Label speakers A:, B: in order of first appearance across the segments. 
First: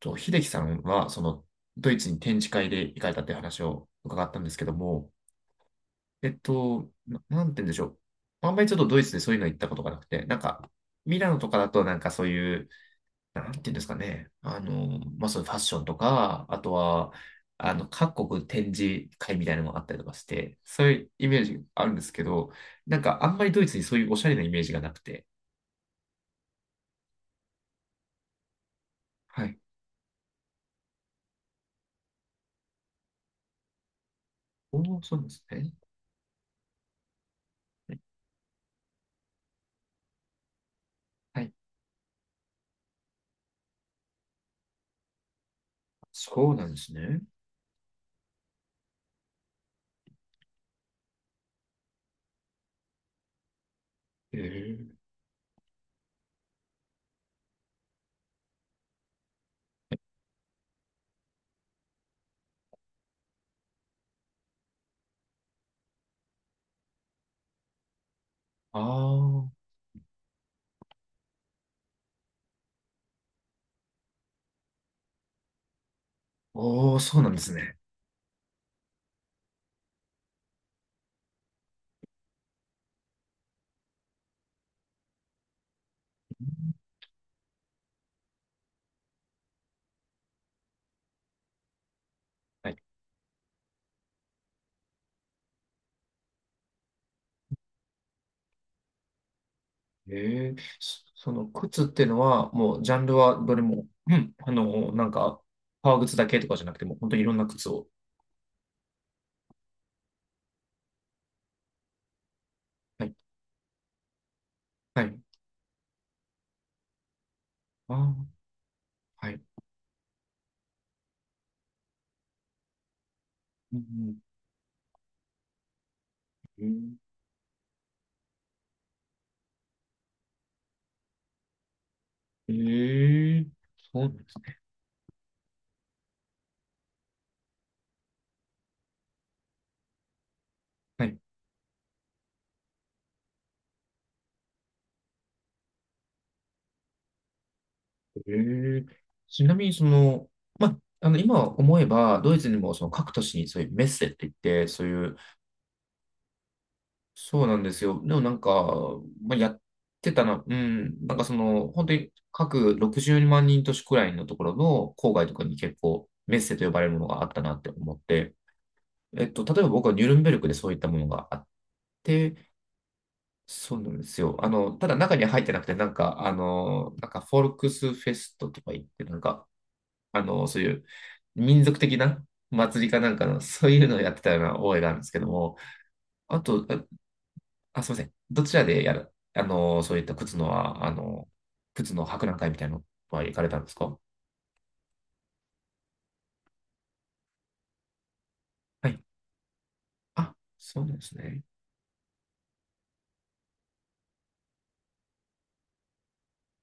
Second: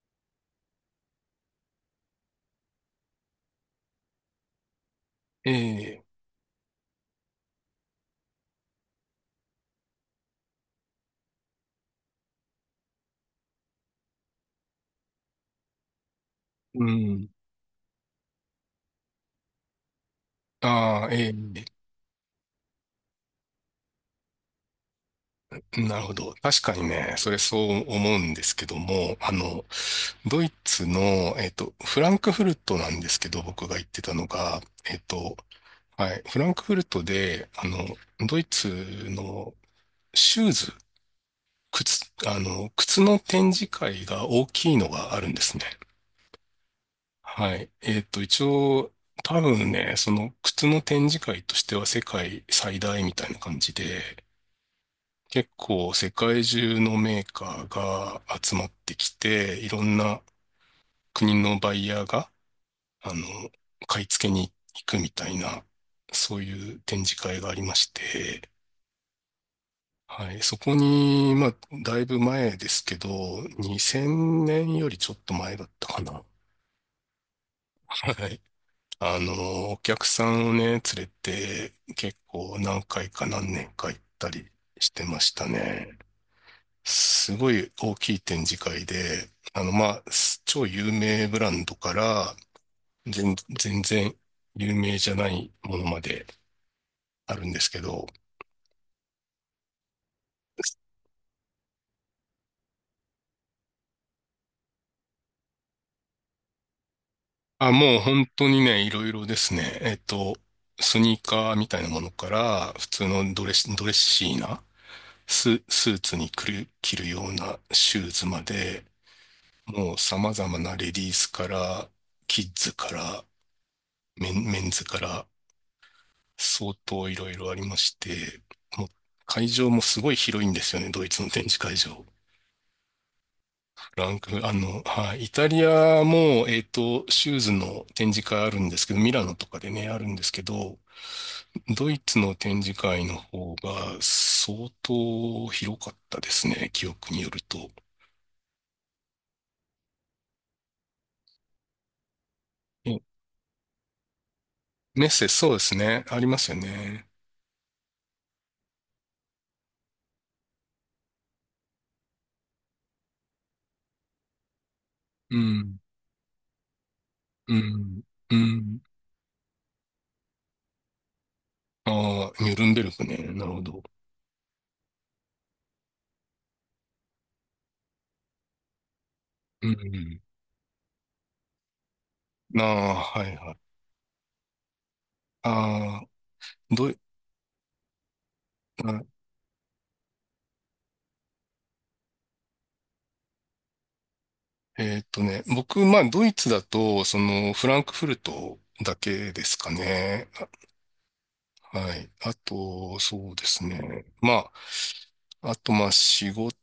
A: と、秀樹さんは、ドイツに展示会で行かれたっていう話を伺ったんですけども、
B: ええ、
A: なんて言うんでしょう。あんまりちょっとドイツでそういうの行ったことがなくて、ミラノとかだとなんかそういう、なんて言うんですかね。そういうファッションとか、あと
B: う
A: は、
B: ん。
A: 各国展示会みたいなのがあったりとかして、そうい
B: あ
A: う
B: あ、
A: イ
B: え
A: メージあるんですけど、なんかあんまりドイツにそういうおしゃれなイメージがなくて。
B: え、なるほど。確かにね、それそう思うんですけども、
A: はい。
B: ドイツの、フランクフルトなんですけど、僕が言ってたのが、
A: お
B: えっ
A: ー、そうなんで
B: と、
A: すね。
B: はい、フランクフルトで、ドイツのシューズ、
A: はい。
B: 靴、靴の展示会が大きいのがあるんですね。
A: そうなんですね。
B: はい。えっと、一応、多分ね、その靴の展示会としては世界最大みたいな感じで、
A: ええ。
B: 結構世界中のメーカーが集まってきて、いろんな国のバイヤーが、あの、買い付けに行くみたいな、そういう展示会がありまして、
A: ああ。
B: はい、そこに、まあ、だいぶ前ですけど、2000年よりちょっと前だったかな。
A: おー、そうなんですね。
B: はい。お客さんをね、連れて、結構何回か何年か行ったりしてましたね。すごい大きい展示会で、まあ、超有名ブランドから、
A: はい。
B: 全然有名じゃないものまであるんですけど、
A: ええ、そその靴っていうのは、もうジャンルはどれも、うん、革靴だけとかじゃなくても、本当にいろんな靴
B: あ、
A: を。
B: もう本当にね、いろいろですね。スニーカーみたいなものから、普
A: は
B: 通
A: い。
B: のドレス、ドレッシーな
A: はい。
B: スーツに着るような
A: あ
B: シュー
A: ー
B: ズまで、
A: はい。
B: もう様々なレディースから、キッズから、
A: うん
B: メンズから、
A: う
B: 相
A: ん
B: 当いろいろありまして、もう会場もすごい広いんですよね、ドイツの展示会場。
A: えーえ、そうな
B: ラ
A: ん
B: ン
A: です
B: ク、あ
A: ね。
B: の、はい、イタリアも、シューズの展示会あるんですけど、ミラノとかでね、あるんですけど、
A: はい。
B: ドイツの展示会の方が相当広かったですね、記憶によると。
A: ええ、ちなみに、その、ま、あの、今思えば、ドイツにも、その各
B: え
A: 都市にそういうメッセって言って、そうい
B: メッ
A: う、
B: セ、そうですね、ありますよね。
A: そうなんですよ。でもなんか、まあ、やってたな、うん、本当に各60万人都市くらいのところの郊外と
B: う
A: かに結
B: ん、
A: 構メッセと呼ばれるものがあったな
B: う
A: って思っ
B: ん、
A: て、
B: うん。
A: えっと、例えば僕はニュルンベルクでそういったものがあっ
B: あ
A: て、
B: あ、ニュルンベルクね、なるほ
A: そう
B: ど。
A: なんですよ。あの、ただ中には入ってなくて、フォルクスフェストとか言って、
B: うん、
A: そういう民族的な
B: あ
A: 祭り
B: あ、
A: かなんか
B: はい
A: の、
B: はい。
A: そういうのをやってたような覚えがあるんですけども、
B: あ
A: あと、
B: あ、どイ、
A: あ、すいません。どちらで
B: ま
A: や
B: あ
A: る、そういった靴のは、靴の博覧会みたいなのは行かれたんですか？
B: えーっとね、僕、まあ、ドイツだと、その、フランクフルト
A: は
B: だ
A: い。
B: けですかね。
A: あ、そうなんですね。
B: あはい。あと、そうですね。まあ、あと、まあ、仕事、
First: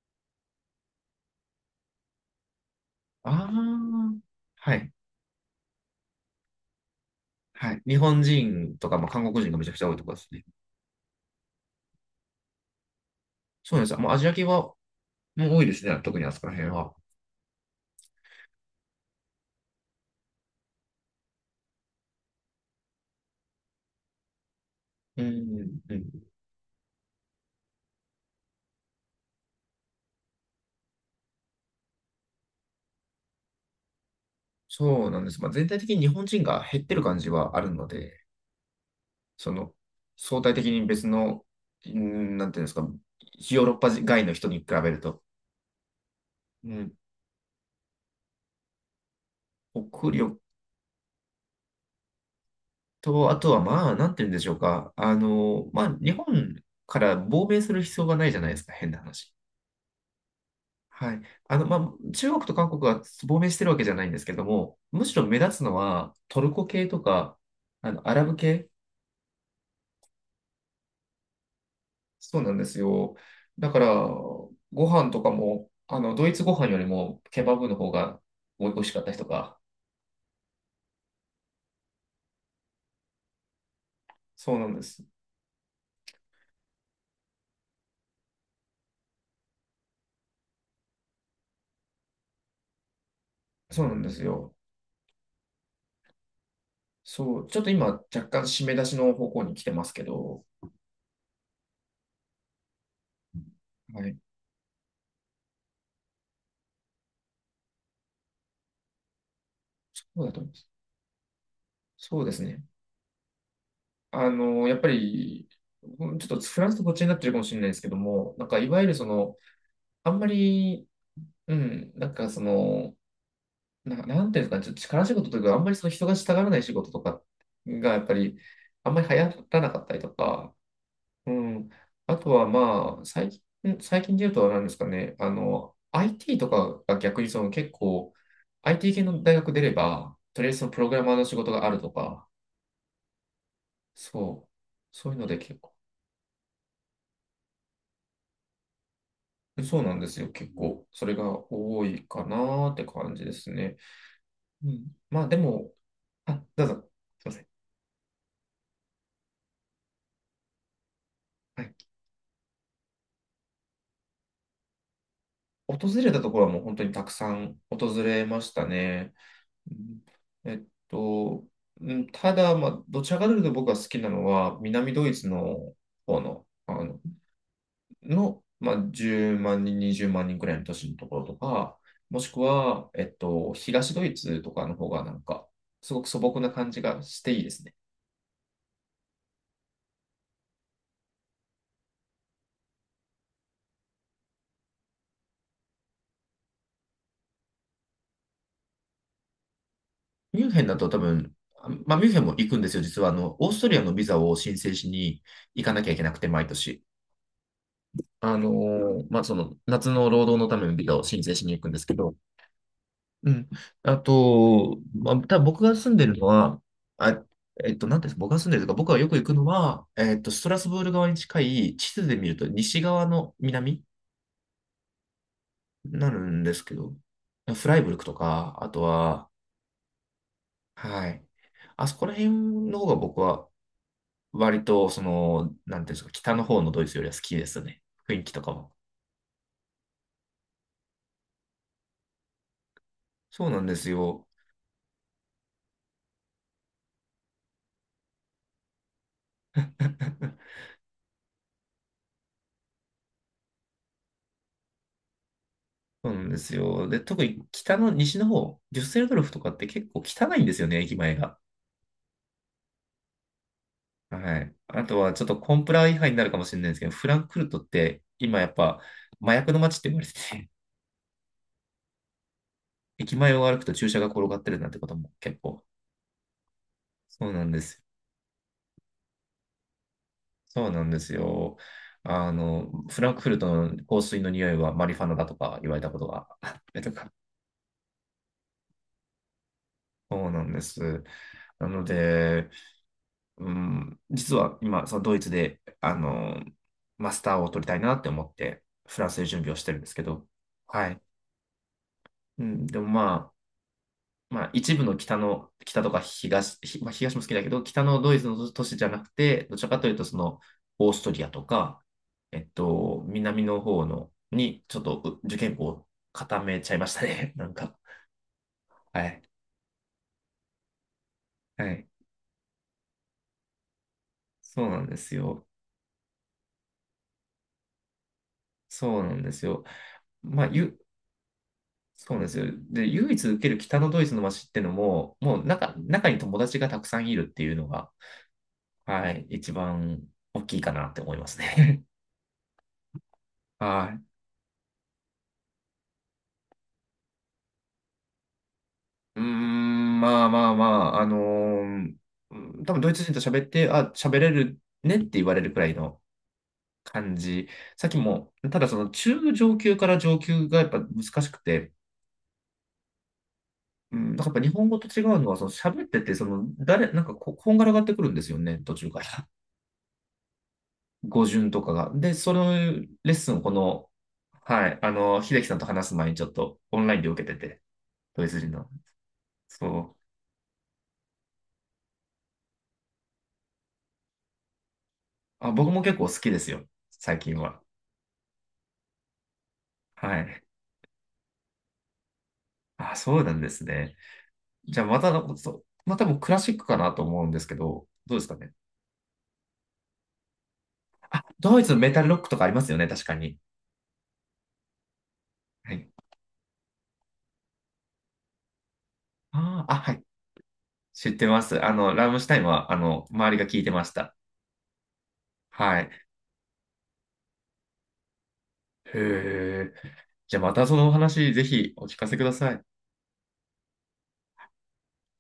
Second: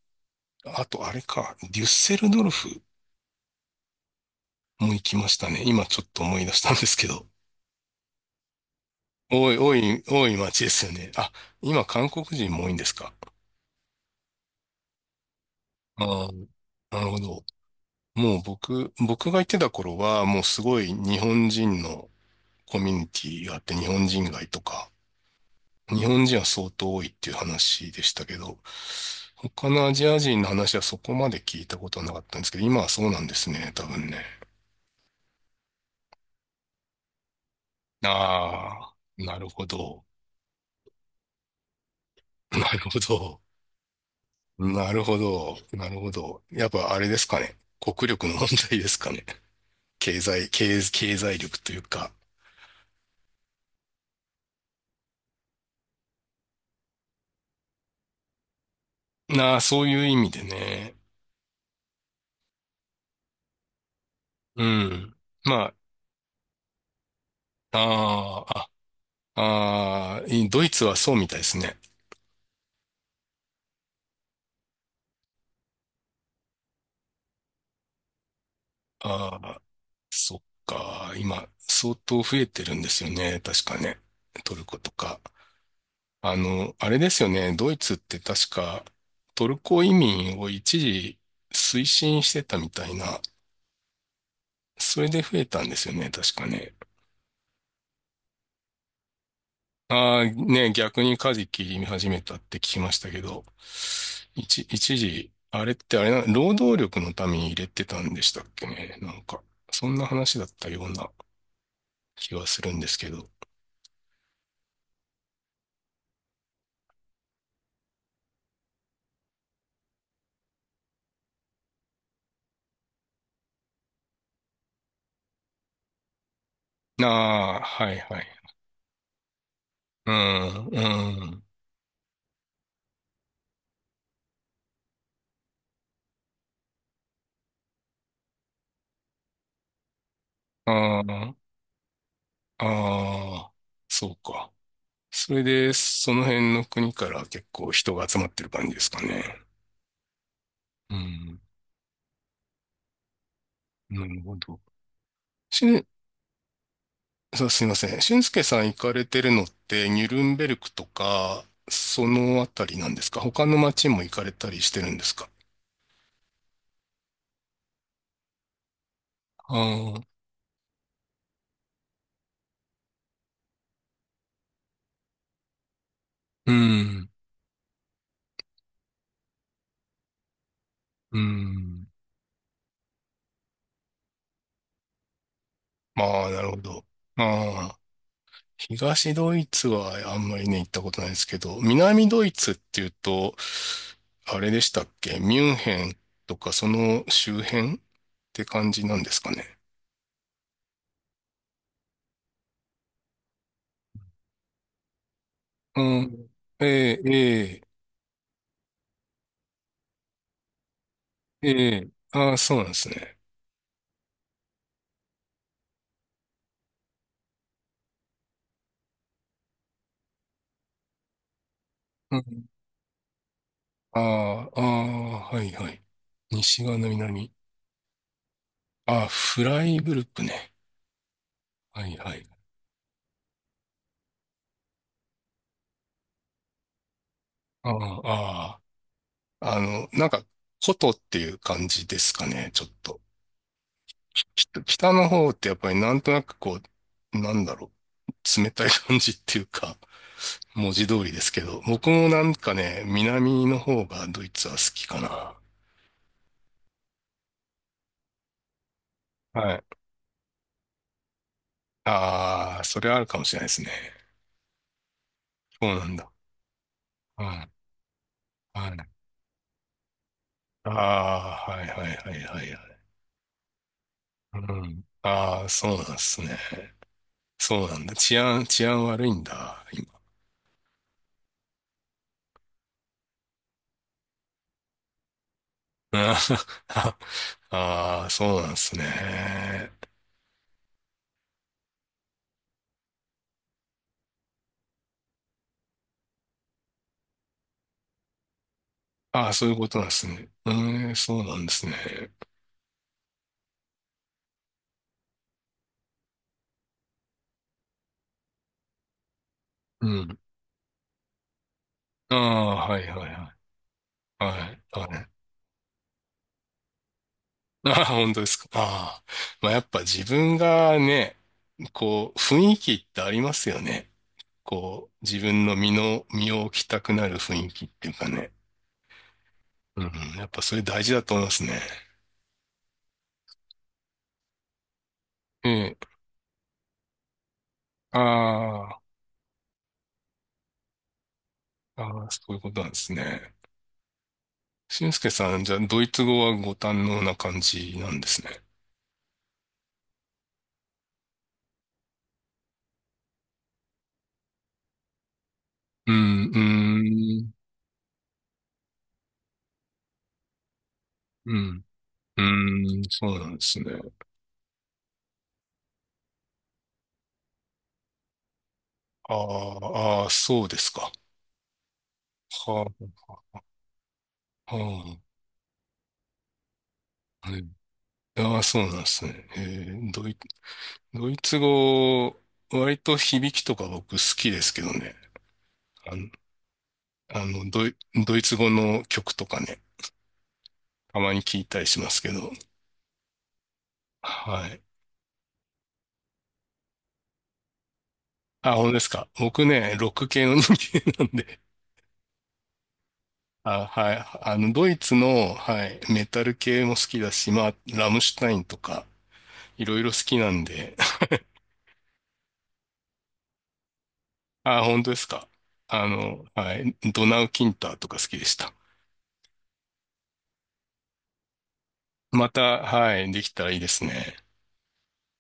B: あと、あれか、デュッセルドルフ
A: ああ、はい。
B: も行きましたね。今、ちょっと思い出したんですけど。
A: はい。日本人とか、まあ、韓国人
B: 多
A: が
B: い、
A: めちゃ
B: 多
A: くちゃ多いと
B: い、
A: ころで
B: 多
A: す
B: い
A: ね。
B: 街ですよね。あ、今、韓国人も多いんですか。
A: そうなんですよ。もうアジア系はもう多いですね。特に
B: あ
A: あそこ
B: ー
A: ら辺は。
B: なるほど。もう僕が行ってた頃は、もうすごい日本人のコミュニティがあって、日本人街とか、
A: うん、う
B: 日本
A: ん。
B: 人は相当多いっていう話でしたけど、他のアジア人の話はそこまで聞いたことはなかったんですけど、今はそうなんですね、多分ね。
A: そうなんです。まあ、全体的に日本人が減ってる感じはあるので、
B: ああ、なる
A: そ
B: ほ
A: の、
B: ど。
A: 相対的に別の、うん、なんて
B: な
A: いうんです
B: る
A: か、
B: ほど。
A: ヨーロッパ外の人に比べ
B: な
A: る
B: るほ
A: と、
B: ど。なるほど。やっ
A: う
B: ぱ
A: ん、
B: あれですかね。国力の問題ですかね。
A: 国力
B: 経済力というか。
A: と、あとはまあ、なんて言うんでしょうか。日本から亡命する必要がないじゃないですか、変な話。
B: なあ、そういう意味でね。
A: はい。あの、まあ、中国と韓国が亡命してるわけじゃないんですけど
B: う
A: も、むし
B: ん。
A: ろ目立つ
B: ま
A: のはトルコ系とか、あの、アラブ
B: あ、
A: 系。
B: ああ、ドイツはそうみたいですね。
A: そうなんですよ。だから、ご飯とかも、あの、ドイツご飯よりもケバブの方が美味しかったりとか。
B: あそっか。今、相当増えてるんですよね。確かね。ト
A: そう
B: ル
A: なん
B: コ
A: で
B: と
A: す。
B: か。あの、あれですよね。ドイツって確かトルコ移民を一時推進してたみたいな。
A: そうなんですよ。
B: それで増えたんですよね。確かね。
A: そう、ちょっと今、若干締め出しの方向に来てますけ
B: ああ、
A: ど、
B: ね、逆にカジキ見始めたって聞きましたけど。
A: はい。
B: 一時、あれってあれな、労働力のために入れてたんでしたっけね。なんか、そん
A: そ
B: な
A: うだ
B: 話
A: と
B: だ
A: 思
B: っ
A: う
B: たような
A: そうで
B: 気
A: す
B: はす
A: ね。
B: るんですけど。
A: あの、やっぱり、うんちょっとフランスとこっちになってるかもしれないですけども、なんかいわゆるその、あんまり、うん、なんかその、な、なんていうんですかね、ちょっと力仕事というか、あんまりその人がしたがらない仕事とか
B: ああ、は
A: が、
B: い
A: やっぱ
B: はいはい
A: り、あんまり流行らなかったり
B: う
A: とか、
B: ん、
A: う
B: ん、
A: ん、あとはまあ、最近で言うと何ですかね、あの、IT とかが逆にその結構、IT 系の大学出れば、とりあえずそのプログ
B: あ
A: ラマーの
B: あ
A: 仕事があるとか、
B: ああそう
A: そう、
B: か。
A: そういうの
B: そ
A: で
B: れ
A: 結
B: で、
A: 構、
B: その辺の国から結構人が集まってる感じですかね。
A: そうなんですよ。結構、
B: う
A: それ
B: ん、
A: が多いかなーって感じですね。
B: なるほど。
A: うん。まあで
B: し
A: も、
B: ん、
A: あ、どうぞ、すいませ
B: そ
A: ん。
B: うすいません。俊介さん行かれてるのって、ニュルンベルクとか、
A: はい。
B: そのあたりなんですか？他の街も行かれたりしてるんですか？
A: 訪れたところはもう本当にたくさん訪れましたね。
B: あ
A: う
B: あ
A: ん
B: ー、
A: えっと、うんただ、まあ、どちらかというと僕が好きなのは、南ドイツの方の、
B: う
A: あの、
B: ん、
A: の、まあ、10万人、20万人くらいの都市のとこ
B: う
A: ろとか、
B: ん。
A: もしくは、えっと、東ドイツとかの方がなんか、すごく素
B: まあ、
A: 朴
B: な
A: な
B: るほ
A: 感じ
B: ど。
A: がしていいです
B: あ
A: ね。
B: あ。東ドイツはあんまりね、行ったことないですけど、南ドイツっていうと、あれでしたっけ？ミュンヘンとかその周辺って感じなんですかね。
A: ミュンヘンだと多分、あまあ、ミュンヘンも行くんですよ、実は。あの、オーストリアのビザを申請しに行か
B: う
A: なきゃいけなくて、
B: ん。
A: 毎年。
B: ええ、
A: まあ、その、夏の労働のためのビザを申請し
B: え
A: に
B: え、
A: 行くん
B: え
A: です
B: え。
A: けど。
B: ああ、そうなんですね。
A: うん。あと、まあ、多分僕が住んでるのは、あ、なんていうんですか、僕が住んでるとか、僕がよく行くのは、えっと、ストラスブール側に近い、地図で
B: う
A: 見ると
B: ん。
A: 西側の南
B: ああ、ああ、はいはい。
A: になるんです
B: 西
A: け
B: 側の
A: ど、
B: 南。
A: フライブルクとか、あと
B: ああ、
A: は、
B: フライブルクね。
A: はい。
B: は
A: あ
B: い
A: そこら
B: はい。
A: 辺の方が僕は割と、その、なんていうんですか、北の方のドイツよりは好きです
B: あ
A: ね。雰囲気と
B: あ、
A: か
B: あ
A: も。
B: あ。あの、なんか、古都っていう感じですかね、ちょっと。
A: そうなんです
B: ち
A: よ。
B: ょっと北の方ってやっぱりなんとなくう、なんだろ冷たい感じっていうか、文字通りですけど、僕もなんかね、南の方がドイツは好きかな。
A: そうなんですよ。で、特に北の西の方、デュッセルドルフとか
B: は
A: っ
B: い。
A: て結構汚いんですよね、駅前が。
B: ああ、それあるかもしれないですね。
A: はい。あとはちょっとコン
B: そ
A: プ
B: うな
A: ラ
B: ん
A: 違反
B: だ。
A: になるかもしれないですけど、フラ
B: うん。
A: ンクフ
B: は
A: ル
B: い。
A: トって今やっぱ麻薬の街って言われてて、
B: ああ、はいはいはいはいはい。
A: 駅前を歩くと注射が転が
B: う
A: ってるなんて
B: ん。
A: ことも結
B: ああ、
A: 構。
B: そうなんですね。
A: そうなんで
B: そうな
A: す。
B: んだ。治安悪いんだ、今。
A: そうなんですよ。あの、フランクフルトの香水の匂いはマリファナだとか言われたこと
B: あ
A: があったりと
B: ー
A: か。
B: あー、そうなんですね。
A: そうなんです。なので、うん、実は今、そのドイツで、あの、マスターを取りたいなって思って、フランスで
B: ああ、
A: 準
B: そう
A: 備
B: いう
A: をし
B: こ
A: てる
B: と
A: ん
B: な
A: で
B: んで
A: すけ
B: す
A: ど、
B: ね。う
A: は
B: ーん、
A: い。
B: そうなんですね。
A: うん、でもあ、一部の北の、北とか東、ひまあ、東も好きだけど、北のドイツの都市じゃなくて、どちらかと
B: う
A: いうと、そ
B: ん。
A: の、オーストリアとか、
B: あ
A: えっ
B: あ、はいは
A: と、
B: いは
A: 南の方の、
B: い。はい、
A: に、ちょっと
B: はい。
A: う受験校を固めちゃいましたね。なんか。
B: ああ、本当ですか。
A: は
B: ああ。
A: い。
B: まあ、やっぱ自分がね、
A: はい。
B: こう、雰囲気ってありますよね。
A: そうなん
B: こ
A: で
B: う、
A: す
B: 自
A: よ。
B: 分の身の、身を置きたくなる雰囲気っていうかね。
A: そうなんですよ。
B: うん、やっぱ
A: まあ、
B: それ
A: ゆ
B: 大事だと思いますね。
A: そうなんですよ。で、唯一受ける北のドイツの街ってのも、もう
B: え
A: 中、
B: え。
A: 中に友達がたくさんいるっていうのが、
B: あ
A: はい、一番大きいかなって思います
B: あ、
A: ね。
B: ああ、そういうことなんですね。
A: はい。
B: 俊介さん、じゃあ、ドイツ語はご堪能な感じなんですね。
A: うーん、まあまあまあ、うん多分ドイツ人と喋って、あ、喋れるねって言われるくらい
B: う
A: の
B: ん、
A: 感
B: うん、
A: じ。さっきも、ただその中上級から上級がやっぱ難し
B: う
A: く
B: ん、
A: て、
B: うん、そうなんですね。
A: うん、なんかやっぱ日本語と違うのは、その喋ってて、その誰、なんかこ、こんがらがってくるんですよね、途中か
B: あ
A: ら。
B: あ、ああ、そうですか。
A: 語順とかが。で、そのレ
B: は
A: ッスンをこの、
B: あ、
A: はい、あ
B: は
A: の、秀樹さんと話す前にちょっとオンラインで受
B: あ、
A: けて
B: はい。
A: て、ドイ
B: あ
A: ツ
B: あ、
A: 人
B: そう
A: の。
B: なんですね。ー
A: そう。
B: ドイ、ドイツ語、割と響きとか僕好きですけどね。
A: あ、僕も
B: あ
A: 結構
B: の、
A: 好きですよ、最
B: あ
A: 近
B: の
A: は。
B: ドイ、ドイツ語の曲とかね、
A: はい。
B: たまに聞いたりしますけど。
A: あ、そうなんですね。
B: はい。
A: じゃあまた、そうまあ多分クラシックかなと思うんですけど、どうですかね。
B: あ、本当ですか。僕ね、ロック系の人間なんで。
A: ドイツのメタルロックとかありますよね、確かに。
B: あ、はい。あの、ドイツの、は
A: は
B: い、
A: い。
B: メタル系も好きだし、まあ、ラムシュタインとか、
A: あ
B: い
A: ーあ、
B: ろいろ
A: は
B: 好
A: い。
B: きなんで。
A: 知ってます。あの、ラムシュタインは、あの、周りが聞いてました。
B: あ、本当ですか。
A: は
B: あ
A: い。
B: の、はい、ドナウ・キンターとか好きでした。
A: へえ。じゃあまたそのお話、ぜひお聞かせく
B: ま
A: ださ
B: た、
A: い。
B: はい、できたらいいですね。